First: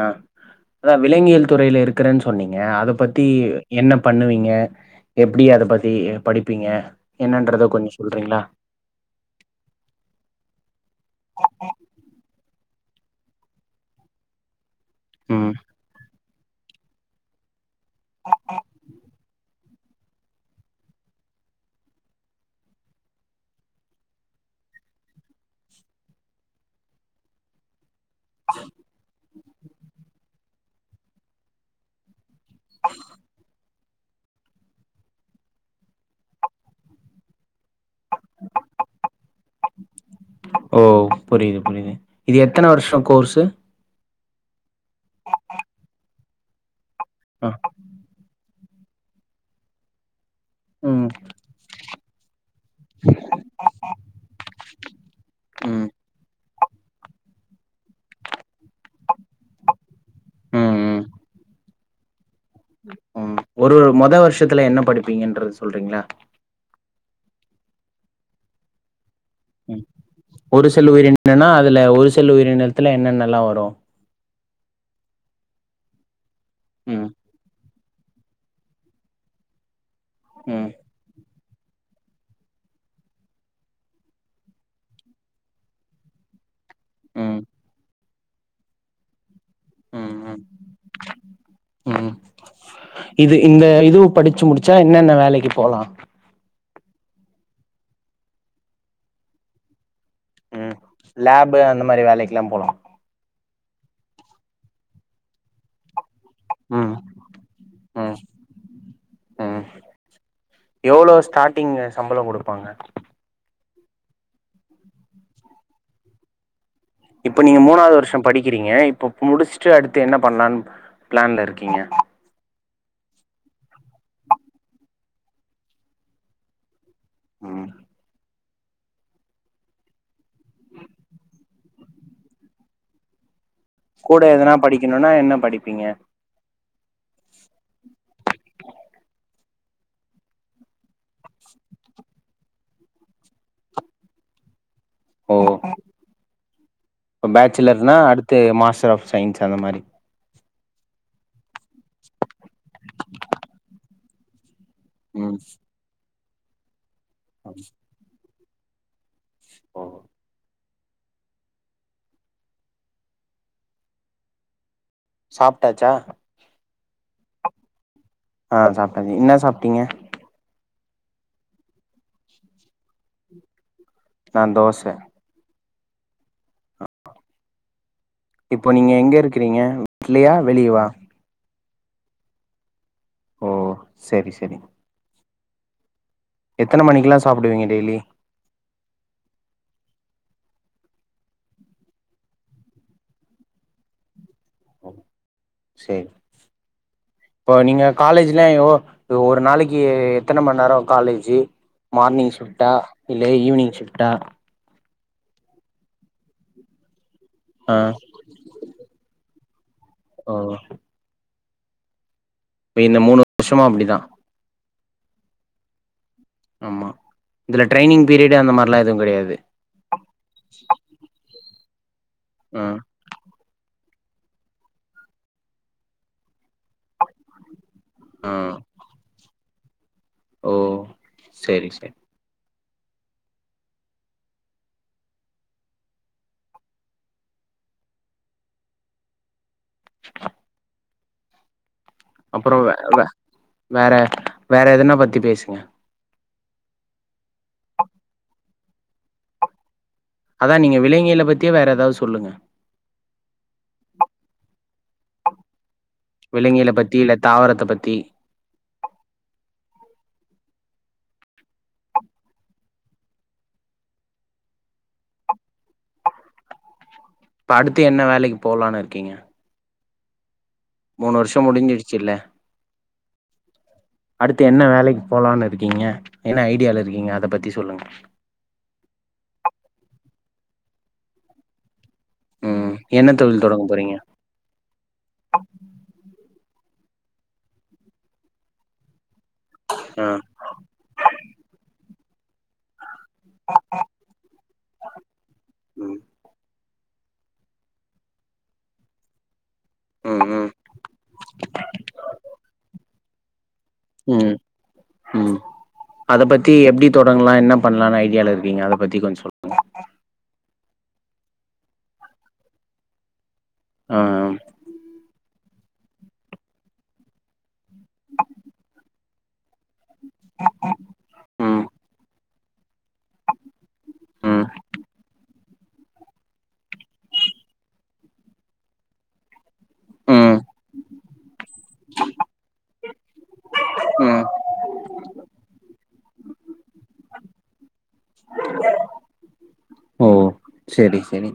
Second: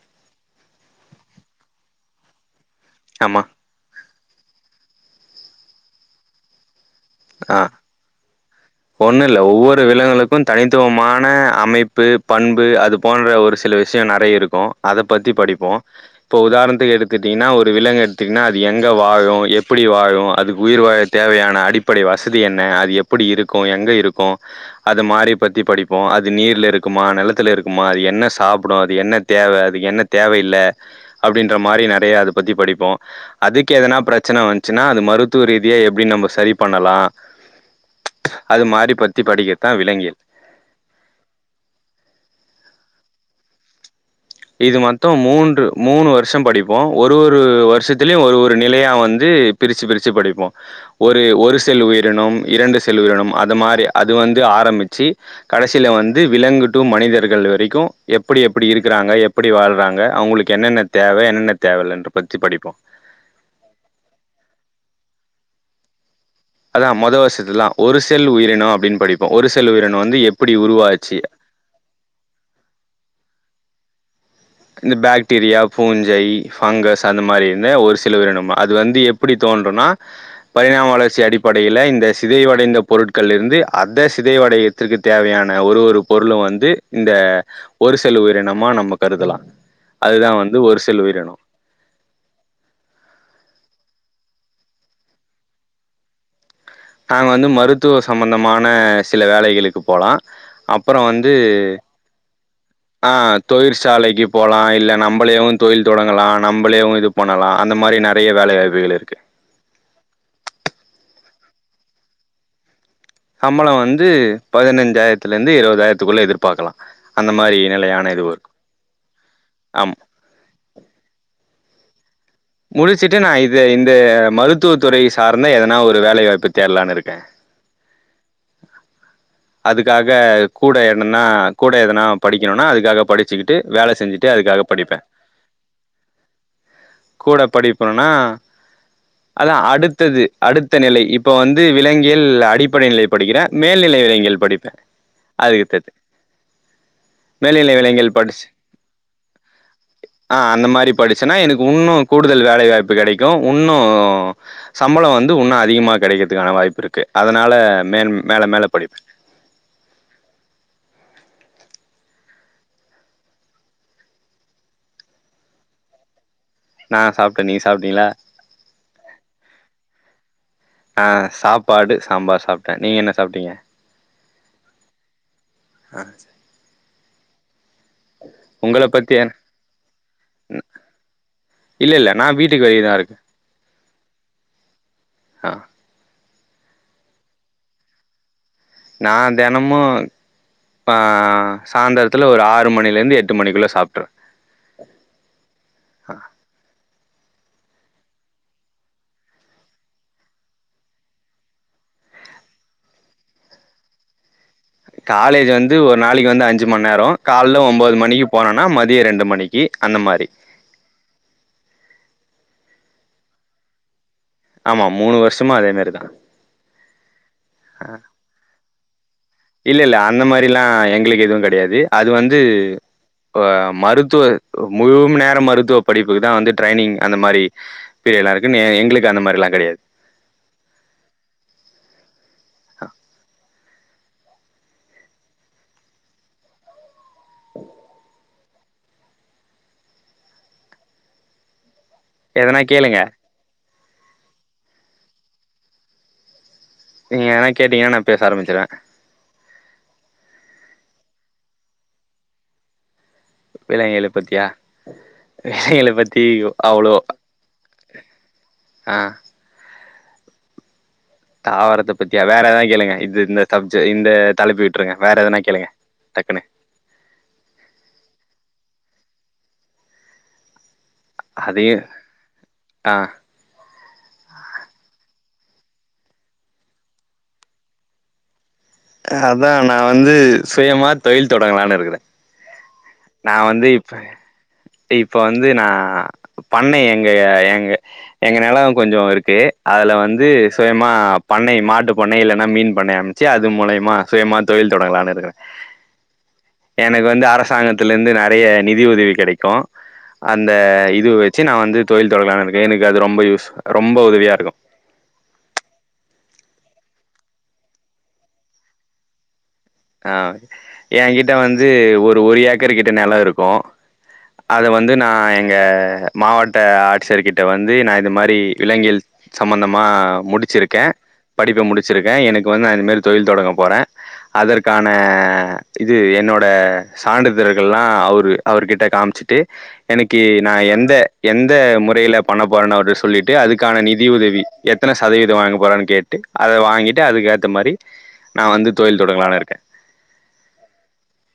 ஆ அதான் விலங்கியல் துறையில இருக்கறேன்னு சொன்னீங்க அத பத்தி ஆமா என்ன பண்ணுவீங்க எப்டி அத பத்தி படிப்பீங்க ஆ என்னன்றத கொஞ்சோ சொல்றீங்ளா ஒண்ணு இல்ல ஒவ்வொரு விலங்குளுக்கும் தனித்துவமான அமைப்பு பண்பு அது போன்ற ஒரு சில விஷயோ நெறைய இருக்கும் அத பத்தி ம் படிப்போ இப்போ உதாரணத்துக்கு எடுத்துக்கிட்டிங்கன்னா ஒரு விலங்கு எடுத்துட்டிங்கன்னா அது எங்கே வாழும் எப்படி வாழும் அது உயிர் வாழ தேவையான அடிப்படை வசதி என்ன அது எப்படி இரு க்கும் எங்க இருக்கும் அத மாரி பத்தி படிப்போ அது நீர்ல இருக்குமா நிலத்துல இருக் க்குமா அது என்ன சாப்பிடும் அது என்ன தேவ அதுக்கு என்ன தேவையில்ல அப்டின்ற மாரி நெறையா அத பத்தி படிப்போ அதுக்கு எதனா பிரச்சன வந்துச்சின்னா அது மருத்துவ ரீதியா எப்டி நம்ம சரி பண்ணலா அது மாரி பத்தி படிக்கிறத்தா விலங்கியல் ஓ புரியுது புரியுது இது எத்தன வருஷோ கோர்ஸ்சு இது மொத்தம் மூன்று மூணு வருஷம் படிப்போம் ஒரு ஒரு ஆ வருஷத் அதுலயு ஒரு ஒரு நிலையா வந்து பிரிச்சி பிரிச்சி படிப்போ ம் ஒரு ஒரு செல் உயிரினம் இரண்டு செல் உயிரினம் அது மாரி அது வந்து ஆரம்பிச்சி ம் கடைசியில வந் விலங்கு டூ மனிதர்கள் வரைக்கும் எப்படி எப்படி இருக்கிறாங்க எப் எப்படி வாழ்றாங்க அவுங்களுக்கு ம் என்னென்ன ம் தேவ என்னென்ன தேவையில்லன்ற பத்தி படிப்போ ம் ஒரு ஒரு மொத வருஷத்துல என்ன படிப்பீங்கன்றத சொல்றீங்களா அதா மொத வருசத்துலலா ஒரு செல் உயிரினம் அப்டின்னு படிப்போ ஒரு செல் உயிரினம் வந்து எப்டி உருவாச்சி ஆனா அதுல ஒரு சி செல் உயிரினத்தில என்னென்னலா வரும் இந்த பாக்டீரியா பூஞ்சை ஃபங்கஸ் ம் அந்த மாதிரி இருந்த ஒரு சில உயிரினம் அது வந்து எப்படி தோன்றுனா ம் பரிணாம வளர்ச்சி அடிப்ப படைல் இந்த சிதைவடைந்த பொருட்கள்லருந்து அத சிதைவடையத்திற்கு தேவையான ஒரு ஒரு பொருளும் வந்து இந்த ம் ஒரு செல் உயிரினமா நம்ம கருதலாம் ம் அதுதான் ம் வந்து ஒரு சில உயிரினம் ம் இது இந்த இது படிச்சு முடிச்சா என்னென்ன வேலைக்கு போலாம் நாங்க வந்து மருத்துவ சம்பந்தமான சில வேலைகளுக்கு போலாம் ம் அப்புறம் வந்து லேபு அந்த மாரி வேலைக்குல்லா போலா ஆ தொழிற்சாலைக்கு போலாம் இல்ல நம்மலீவும் தொழில் தொடங்கலாம் ம் நம்மளேம் இது பண்ணலாம் அந்த மாதிரி ம் நிறைய வேலைவாய்ப்புகள் இருக்குது ம் எவ்ளோ ஸ்டார்ட்டிங் சம்பளம் கொடுப்பாங்க சம்பளம் வந்து பதினைஞ்சாயிரத்துலிருந்து இருபதாயிரத்துக்குள்ள எதிர்பாக்கலாம். இப்போ நீங்க மூணாது வருஷம் படிக்கறீங்க இப்போ முடிச்சுட்டு ஆமா அடுத்து என்ன பண்ணலான்னு பிளான்ல இருக்கீங்க முடிச்சுட்டு நா இது இந்த மருத்துவ துறை சார்ந்த எதனா ஒரு வேலைவாய்ப்பு தேடலான்னு இருக்கே ம் அதுக்காக கூட என்னன்னா கூட எதனா படிக்கணுனா அதுக்காக படிச் வச்சுக்கிட்டு வேலை கூட செஞ்சுட்டே எதனா அதுக்காக படிப்பேன். படிக்கணுனா என்ன படிப்பீங்க கூட படிப்பறனா அதான் அடுத்தது அடுத்த நிலை இப்போ வந்து விலங்கியல் அடிப்படை நிலை படிக்கிறேன் மேல்நிலை விலங்கியல் படிப்பேன் ஓ இப்ப மேல்நிலை பேச்சலர்னா விலங்கியல் அடுத்து படிச்சு மாஸ்டர் ஆஃப் சயின்ஸ் அந்த மாறி ஆ அந்த மாறி படிச்சுன்னா எனக்கு உன்னும் கூடுதல் வேலை வாய்ப்பு கிடைக்கும் உன்னும் சம்பளம் வந்து ம் ஊன்னு அதிகமா கிடைக்கிறதுக்கான வாய்ப்பு இருக்குது அதனால மேல் மேல மேல படிப்ப ஒ சாப்ட்டாச்சா நா சாப்பிட்டேன் நீங்க சாப்பிட்டீங்களா! ஆ சாப்டீடென் என்ன சாப்பிட்டீங்க. ஆ சாப்பாடு சாம்பார் சாப்பிட்டேன் நீங்க என்ன சாப்பிட்டீங்க நான் தோசை இப்போ உங்கள நீங்க பத்தி எங்க என் இருக்கிறீங்க வீட்லயா வெளியயா இல்லல்ல நான் வீட்டுக்கு வெளியேதான் இருக்கே ஓ சரி சரி ஹ எத்தன மணிக்கலாம் சாப்பிடுவிங்க டெய்லி நான் தெனமு ஆ சாயந்தரத்துல ஒரு ஆறு மணிலேருந்து எட்டு மணிக்குள்ளே சாப்புட்ருவேன். ஓ சரி இப்போ நீங்க காலேஜ்லாம் ஒரு நாளைக்கு எத்தன மணி நேரம் காலேஜு மார்னிங் ஷிஃப்டா இல்ல ஈவினிங் ஷிஃப்டா காலேஜ் வந்து ஒரு நாளைக்கு வந்து அஞ்சு மணி நேரம் கால்ல ஆ ஒன்பது மணிக்கு போனோனா மதியம் ரெண்டு மணிக்கு அந்த மாறி ஓ இந்த மூணு வருஷமா அப்டிதான் ஆமா மூணு வருஷமா அதே மாறி தான் ஆமா இதுல ட்ரைய்னிங் பீரியடு அந்த மாறி லாம் எதுவு கெடையாது இல்ல இல்ல அந்த மாறில்லாம் எங்களுக்கு எதுவும் கிடையாது அது வந்து ஆ மருத்துவர் முழு நேரோ மருத்துவ படிப்புக்கு தா வந்து ட்ரைனிங் அந்த மாரி அப்படியெல்லா ஆ இருக்கு எங்களுக்கு அந்த மாரில்லா கெடையாது ஓ செரி செரி அப்புறொ எதனா வே கேளுங்க. வே வேற வேற எதனா பத்தி பேசுங்க நீங்க ஏதன கேட்டீங்கன்னா நா பேச ஆரம்பிச்சுறுவே அதா நீங்க விலங்கியல பத்தி வேற எதாவ்து சொல்லுங்க விலங்கியல பத்தியா விலங்குகள பத் விலங்கியல பத்தி இல்ல தாவரத்த பத்தி ஆ தாவரத்த பத்தியா வேற எதா கேளுங்க இது இந்த சப்ஜெ இந்த தலைப்ப விட்ருங்க வேற எதனா கேளுங்க டக்குனு இப்ப அடுத்து என்ன வேலைக்கி போலான்னு இருக்கீங்க மூணு வருஷோ அதையும் முடிஞ்சிடுச்சில்லா ஆ அடுத்து என்ன வேலைக்கி போலான்னு இருக்கீங்க என்ன ஐடியாவுல இருக்கீங்க அத பத்தி சொல்லுங்க அ அதா நா வந்து சுயமா தொழில் தொடங்கலான்னு இருக்கறோ ம் என்ன தொழில் தொடங்க போறீங்க இப்ப வந்து நா பண்ண எங்க எங்க எங்க நெலே கொஞ்சே இருக்கு அதுல ஆ வந்து சுயமா பண்ணை மாட்டு பண்ணை இல்லன்னா மீன் பண்ணை அமை வச்சி அது மூலியமா சுயமா தொழில் தொடங்கலான்னு இருக்கறே ம் எனக்கு வந்து அரசாங்கத்தில இருந்து நெறைய நிதி உதவி கெடைக்கூ ம் அந்த ம் இது வச்சு நா வந்து தொழில் தொடங்கலான்னு இருக்கே எனக்கு அது ரொம்ப யூஸ் ரொம்ப உதவியா ம் இருக்கோ ம் அத பத்தி எப்டி தொடங்கலா என்ன பண்ணலான்னு ஐடியாவ்ல இருக்கீங்க அத பத்தி கொஞ்சே சொல் ஆ ஏங் கிட்ட வந்து ஒரு ஒரு ஏக்கர் கிட்ட நெல இருக்கோ அ அம் அத வந்து நா எங்க மாவட்ட ஆட்சியர்கிட்ட வந்து நா இது மாரி விலங்கியல் சம்மந்தமா முடிச்சிருக்கே படிப்ப ம் முடிச்சிருக்கே எனக்கு வந்து நா இந்த மாதிரி தொழில் தொடங்க போறே ம் அதற்கான இது என்னோட சான்றிதழகள்லா அவுரு அவர்கிட்ட காம்ச்சிட்டு என்னைக்கி ம் நா எந்த எந்த முறையில பண்ண போறன் அவர்ட்ட சொல்லிட்டு அதுக்கான நிதி ம் உதவி எத்தன சதவீதம் வாங்க போறான்னு கேட் ட்டு அத வாங்கிட்டு அதுக்கேத்த மாதிரி நா வந்து தொழில் தொடங்கலான் இருக்கே ஓ செரி செரி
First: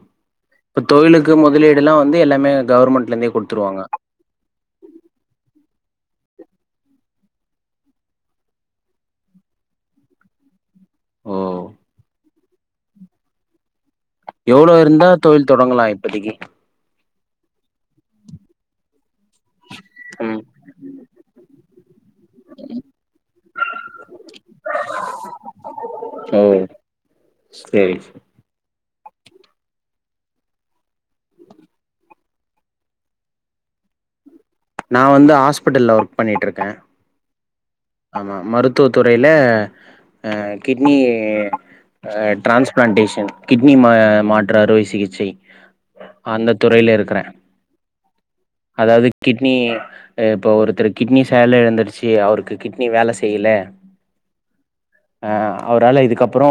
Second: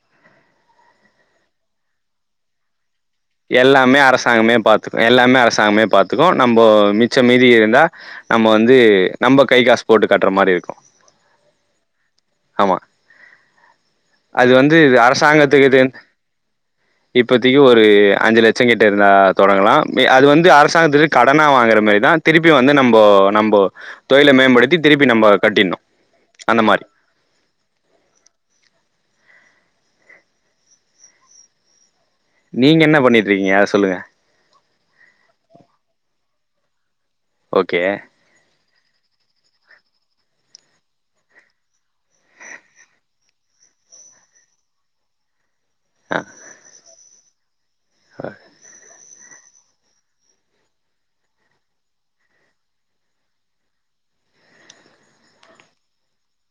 இப்ப தொழிலுக்கு முதலீடுல்லா வந்து எல்லாமே கவர்மெண்ட்ல இருந்தே குடுத்துருவாங்க எல்லாமே அரசாங்கமே பாத்துக்கோ எல்லாமே அரசாங்கமே பாத்துக்கோ நம்ப மிச்ச மீதி இருந்தா நம்ம வந்து நம்ப கை காசு போட்டு கட்ற மாரி இருக்கோ ஓ ஆமா அது எவ்ளோ வந்து இது இருந்தா தொழில் அரசாங்கத்துகிட்டே தொடங்கலா இருந்து இப்பதைக்கு இப்பத்தைக்கு ஒரு அஞ்சு லட்சம் கிட்ட இருந்தா தொடங்கலா அது ம் வந்து அரசாங்கத்துக்கிட்ட இருந்து கடனா வாங்கற மேரிதா திருப்பி வந்து நம்போ நம்போ தொழில மேம்படுத்தி திருப்பி நம்ம கட்டிட்ணோ ம் செரி நீங்க என்ன பண்ணிட்டு இருக்கீங்க அத சொல்லுங்க நா வந்து ஹாஸ்பிட்டல்ல ஒர்க் பண்ணிட்டு இருக்கே ஓகே ஆமா மருத்துவ துறையில அ கிட்னி அ ட்ரான்ஸ்பிளான்டேஷன் கிட்னி மாற்று அறுவை சிகிச்சை அந்த துறையில இருக்குறே அ அதாவது கிட்னி ஏ இப்போ ஒருத்தர் கிட்னி செயல் எழந்துருச்சி அவருக்கு கிட்னி வேல செய்ல அ அவரால இதுக்கப்ரோ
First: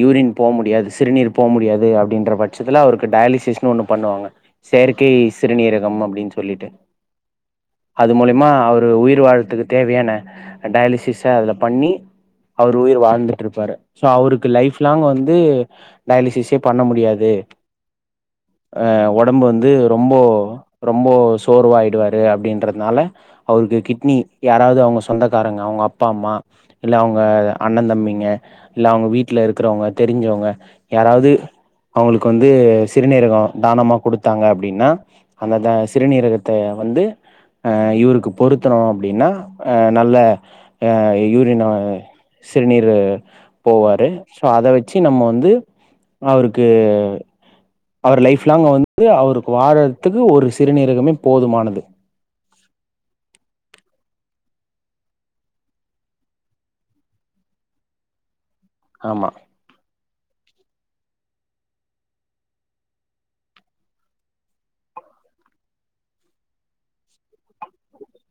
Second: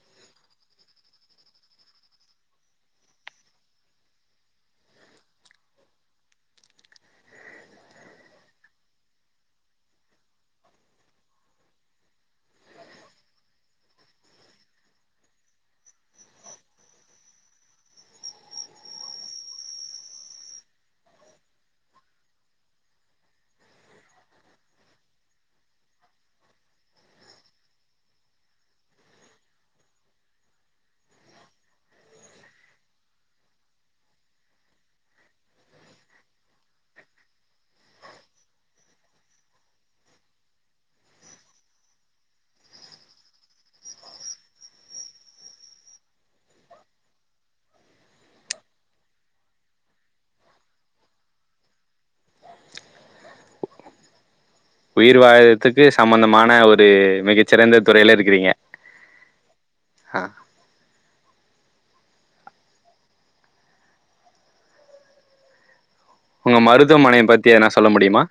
யூரின் போ முடியாது சிறுநீர் போ முடியாது அப்டின்ற பட்சத்துல அவருக்கு டயாலிசிஸ்னு ஒன்னு பண்ணுவாங்க செயற்கை சிறுநீரகம் அப்டின் சொல்லிட்டு அது மூலியமா அவரு உயிர் வாழறத்துக்கு தேவையான டயாலிசிஸ் அதுல பண்ணி அவர் உயிர் வாழ்ந்துட்டு இருப்பாரு சோ அவருக்கு லைஃப் லாங் வந்து டயாலிசிஸே பண்ண முடியாது அ உடம்பு வந்து ரொம்போ ரொம்ப சோர்வாயிடுவாரு அப்டின்றதுனால அவருக்கு கிட்னி யாராவது சொந்தக்காரங்க அவங்க அப்பா அம்மா இல்ல அவங்க அண்ணன் தம்பிங்க இல்ல அவங்க வீட்ல இருக்றவங்க தெரிஞ்சவங்க யாராவுது அவங்களுக்கு வந்து சிறுநீரகம் தானமா குடுத்தாங்க அப்டின்னா அந்தந்த சிறுநீரகத்த வந்து அ இவருக்கு பொருத்தணு அப்டினா அ நல்ல அ யூரி நோய் சிறுநீரு போவாரு சோ அத வச்சி நம்ம வந்து அவருக்கு அவர் லைஃப் லாங் வந்து அவருக்கு வாழ்றதுக்கு ஒரு சிறுநீரகமே போதுமானது உயிர் வாழ்றத்துக்கு சம்பந்தமான ஒரு மிகச்சிறந்த துறையில இருக்கிறீங்க ஆமா ஆ உங்க மருதுவமனைய பத்தி எதுனா சொல்ல முடியுமா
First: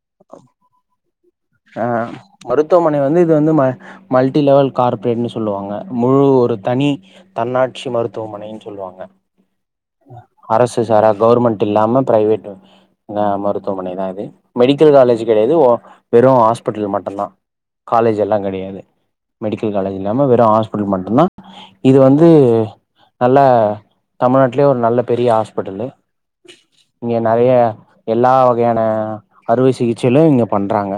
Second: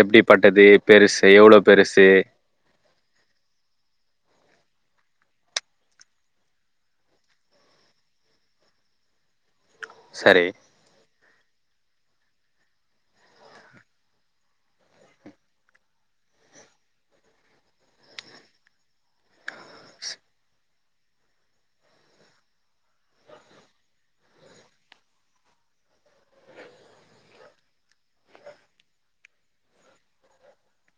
எப்டிப்பட்டது பெருசே எவ்ளோ ஆ பெருசே மருத்துவமனை வந்து இது வந்து ம மல்டி லெவல் கார்ப்பரேட்ன்னு சொல்லுவாங்க முழு ஒரு தனி தன்னாட்சி மருத்துவமனைன்னு சொல்லுவாங்க சரி அரசு சாரா கவுர்மெண்ட் இல்லாம பிரைவேட்டு னம் மருத்துவமனைதா இது மெடிக்கல் காலேஜ் கெடையாது ஓ வெறு ஹாஸ்பிட்டல் மட்டும்தா காலேஜ் எல்லா கெடையாது மெடிக்கல் காலேஜ் ஸ்- இல்லாம வெறு ஹாஸ்பிட்டல் மட்டு தா இது வந்து நல்ல தமிழ்நாட்டுலயே ஒரு நல்ல பெரிய ஹாஸ்பிட்டலு இங்க நறைய எல்லா வகையான அறுவை சிகிச்சையிலு இங்க பண்றாங்க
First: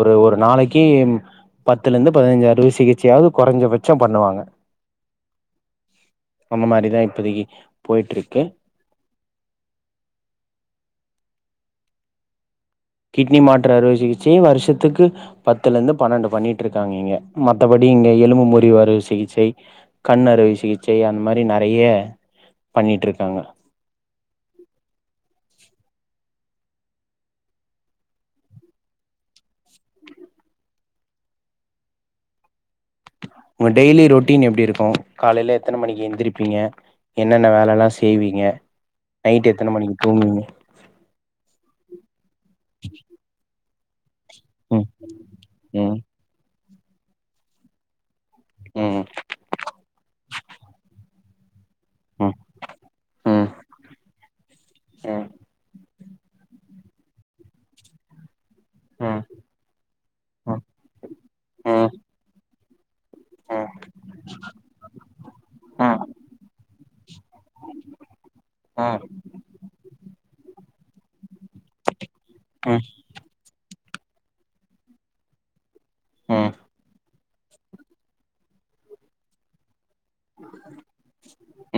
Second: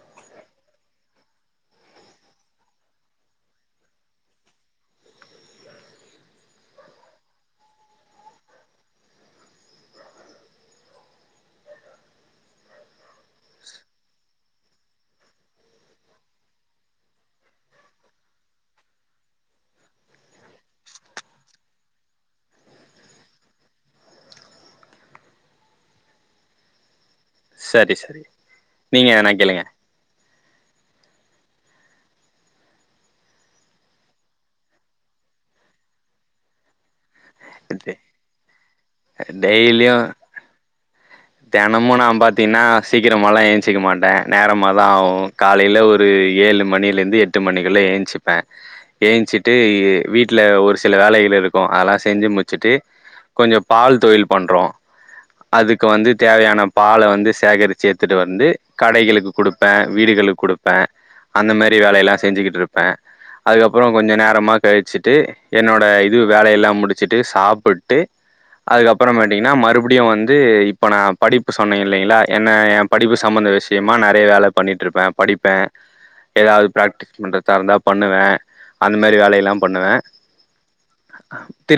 ஒரு ஒரு நாளைக்கிம் பத்துல இருந்து பதினஞ்சி அறுவை சிகிச்சையாவது குறைஞ்சபட்சம் பண்ணுவாங்க அந்த மாரிதா இப்போதைக்கி போயிட்ருக்கு கிட்னி மாற்று அறுவை சிகிச்சை வருஷத்துக்கு பத்துல இருந்து பன்னண்டு பண்ணிட்டு இருக்காங்க இங்க மத்தபடி இங்க எலும்பு முறிவு அறுவை சிகிச்சை கண் அறுவை சிகிச்சை அந்த மாதிரி நெறைய பண்ணிட்டு இருக்காங்க சரி சரி நீங்க ஏனா கேளுங்க உங்க டெய்லி ரொட்டீன் எப்டி இருக்கு காலேல எத்தன மணிக்கு எந்திரிப்பீங்க என்னென்ன வேலல்லா செய்வீங்க நைட் எத்தனை டெய்லியு மணிக்கு தூங்குவீங்க தெனமு நா பாத்தீங்னா சீக்கிரமாலா ஏஞ்சிக்க மாட்ட நேரமா ம் தா ஆகு காலேல ம் ஒரு ஏழு மணிலேருந்து எட்டு மணிக்குள்ள எஞ்சிப் ம் ஏஞ்சிட்டு வீட்ல ஒரு சில வேலைகள் இருக் அதெல்லா செஞ்சி ம் முட்ச்சிட்டு ம் கொஞ்ச பால் தொழில் பண்றோ ம் ம் அதுக் க வந்து தேவையான பால வந்து சேகரிச்சி எடுத்துட்டு வந்து கடைகளுக்கு ம் குடு ப வீடுகளுக்கு ம் குடுப்ப அந்த மாரி ம் வேலையெல்லா செஞ்சிக்கிட்டு இருப்ப ம் அதுக்கப்ரோ கொஞ்ச நேரமா கழிச்சிட்டு என்னோட ம் இது வேலையெல்லா முடிச்சிட்டு சாப்ட்டு ம் அதுக்கப்ரோ அ மாட்டீங்னா மறுபடியு வந்து இப்ப நா படிப்பு சொன்னே இல்லேல்லா என்ன ம் ஏ ம் படிப்பு சம்பந்த விஷயமா நறைய வேல பண்ணிட்டு இருப்ப படிப்ப ம் ம் ம் ஏதாவது பிராக்டிஸ் பண்றதா இருந்தாப் பண்ணுவ அந்த மாரி வேலையெல்லா பண்ணுவ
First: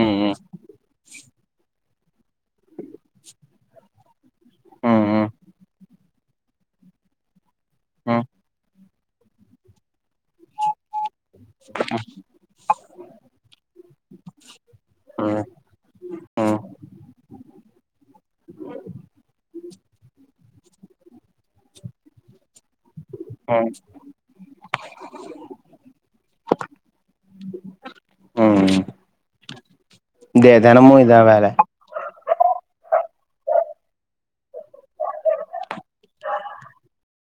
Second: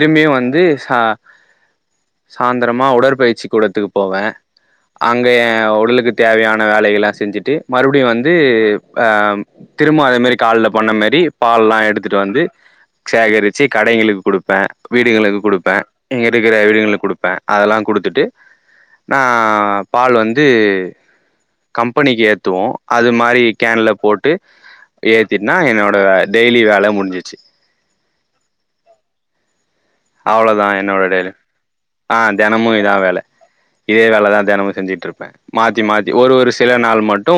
ம் வந்து சா சாய்ந்தரமா உடற்பயிற்சி கூடத்துக்கு போவே அங்கே ஏன் உடலுக்கு தேவையான வேலைகள்லா செஞ்சுட்டு மறுப்டி ம் வந்து அ திரும்ப அதே மாரி காலைல பண்ண மாரி பால்லா எடுத்துட்டு வந்து சேகரிச்சு கடைகளுக்கு குடுப்பே வீடுகளுக்கு குடுப்பே இருக்கிற ம் வீடுங்ளுக் குடுப்ப அதுலா குடுத்துட்டு நா பால் வந்து கம்பெனிக்கு ஏத்துவோம் அது மாரி ம் கேன்ல போட்டு ஏத்திட்னா என்னோட டெய்லி வேலை முடிஞ்சிச்சு ம் இங்க அவ்ளோதா தெனமு என்னோட இதா டெய்லி வேல ஆ தெனமு இதா வேல இதே வேலதான் தெனமும் செஞ்சுட்டு இருப்பே மாத்தி மாத்தி ஒரு ஒரு சில நாள் மட்டு ஒரு